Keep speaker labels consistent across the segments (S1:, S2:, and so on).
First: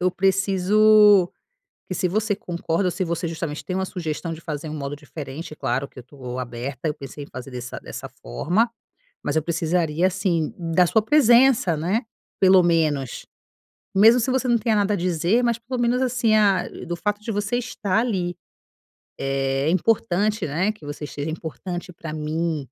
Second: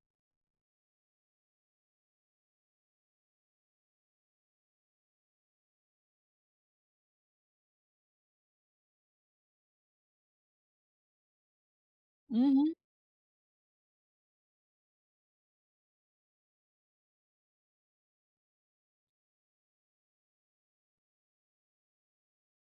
S1: Eu preciso que se você concorda ou se você justamente tem uma sugestão de fazer um modo diferente, claro que eu tô aberta. Eu pensei em fazer dessa dessa forma, mas eu precisaria, assim, da sua presença, né. Pelo
S2: Uhum.
S1: menos, mesmo se você não tenha nada a dizer, mas pelo menos assim, ah, do fato de você estar ali, é importante, né. Que você seja importante pra mim,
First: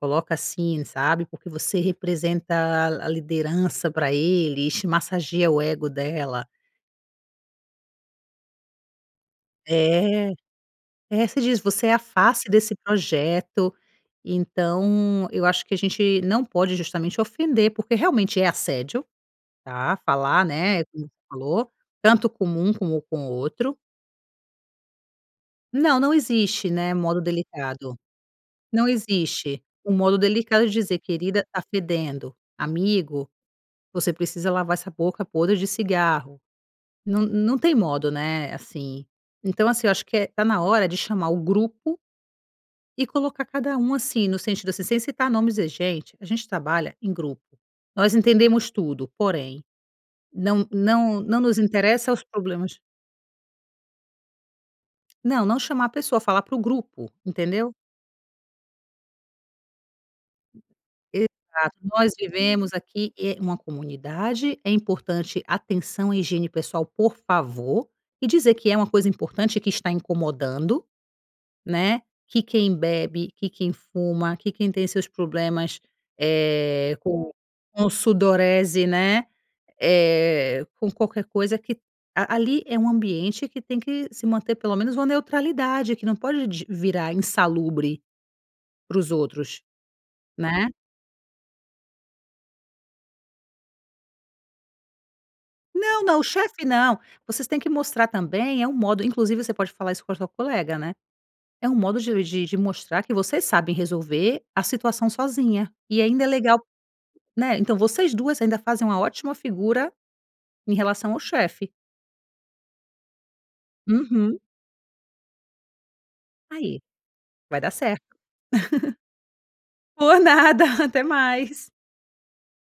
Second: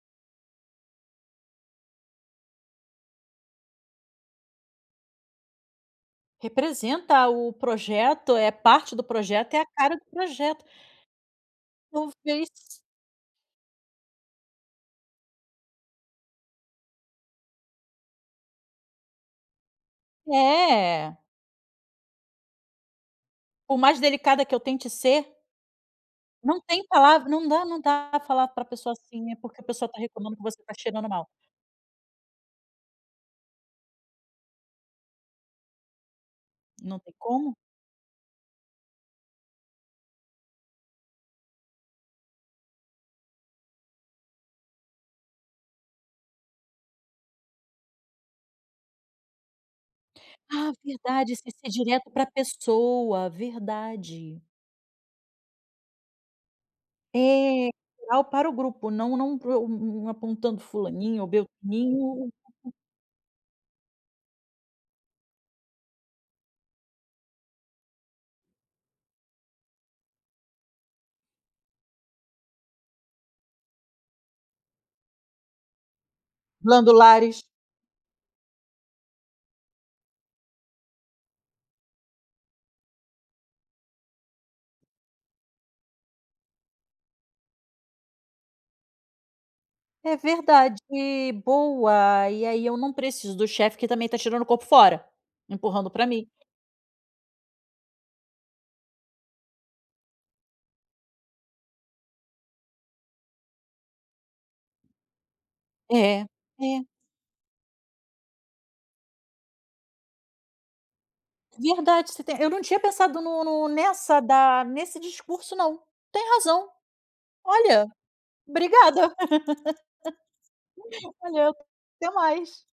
S1: coloca assim, sabe. Porque você representa a liderança pra ele, e te massageia o ego dela.
S2: Representa o projeto, é parte do projeto, é a cara do
S1: É
S2: projeto.
S1: é, você diz: “Você é a
S2: Talvez.
S1: face desse projeto”. Então eu acho que a gente não pode justamente ofender, porque realmente é assédio, tá. Falar, né, como você
S2: É.
S1: falou, tanto com um como com o outro.
S2: Por mais delicada que eu tente ser
S1: Não, não
S2: não
S1: existe,
S2: tem
S1: né, modo
S2: palavra não dá não
S1: delicado.
S2: dá falar pra
S1: Não
S2: pessoa assim, né. Porque
S1: existe
S2: a pessoa
S1: o
S2: está
S1: modo
S2: reclamando que você
S1: delicado de
S2: está
S1: dizer:
S2: chegando mal.
S1: “Querida, tá fedendo!”. “Amigo, você precisa lavar essa boca podre de cigarro”.
S2: Não tem
S1: Não
S2: como.
S1: não tem modo, né, assim. Então, assim, eu acho que está na hora de chamar o grupo e colocar cada um assim, no sentido assim, sem citar nomes: “Gente, a gente trabalha em grupo, nós entendemos tudo, porém, não
S2: Ah,
S1: não
S2: verdade,
S1: não
S2: isso é
S1: nos
S2: ser direto
S1: interessa os
S2: pra
S1: problemas”.
S2: pessoa, verdade.
S1: Não, não chamar a pessoa, falar para o grupo,
S2: É
S1: entendeu.
S2: geral para o grupo, não não apontando fulaninho ou
S1: Exato, nós
S2: beltraninho.
S1: vivemos aqui em uma comunidade, é importante atenção à higiene pessoal, por favor, e dizer que é uma coisa importante que está incomodando, né. Que quem bebe, que quem fuma, que quem tem seus problemas, eh, com
S2: Glandulares.
S1: com sudorese, né, eh, com qualquer coisa que ali é um ambiente que tem que se manter pelo menos uma neutralidade, que não pode d virar insalubre para os outros,
S2: É
S1: né.
S2: verdade, boa. E aí eu não preciso do chefe que também tá tirando o corpo fora, empurrando
S1: Não
S2: pra
S1: não, o
S2: mim.
S1: chefe não, vocês têm que mostrar também é um modo inclusive você pode falar isso com a tua colega né. É um modo de de de mostrar que vocês sabem resolver a situação sozinha. E
S2: É,
S1: ainda é legal,
S2: é.
S1: né, então vocês 2 ainda fazem uma ótima figura em relação ao chefe.
S2: Verdade você tem eu não tinha pensado no no nessa
S1: Uhum.
S2: da nesse discurso não, tem razão.
S1: Aí, vai dar
S2: Olha,
S1: certo.
S2: obrigada,
S1: Por nada, até
S2: valeu
S1: mais.
S2: até mais.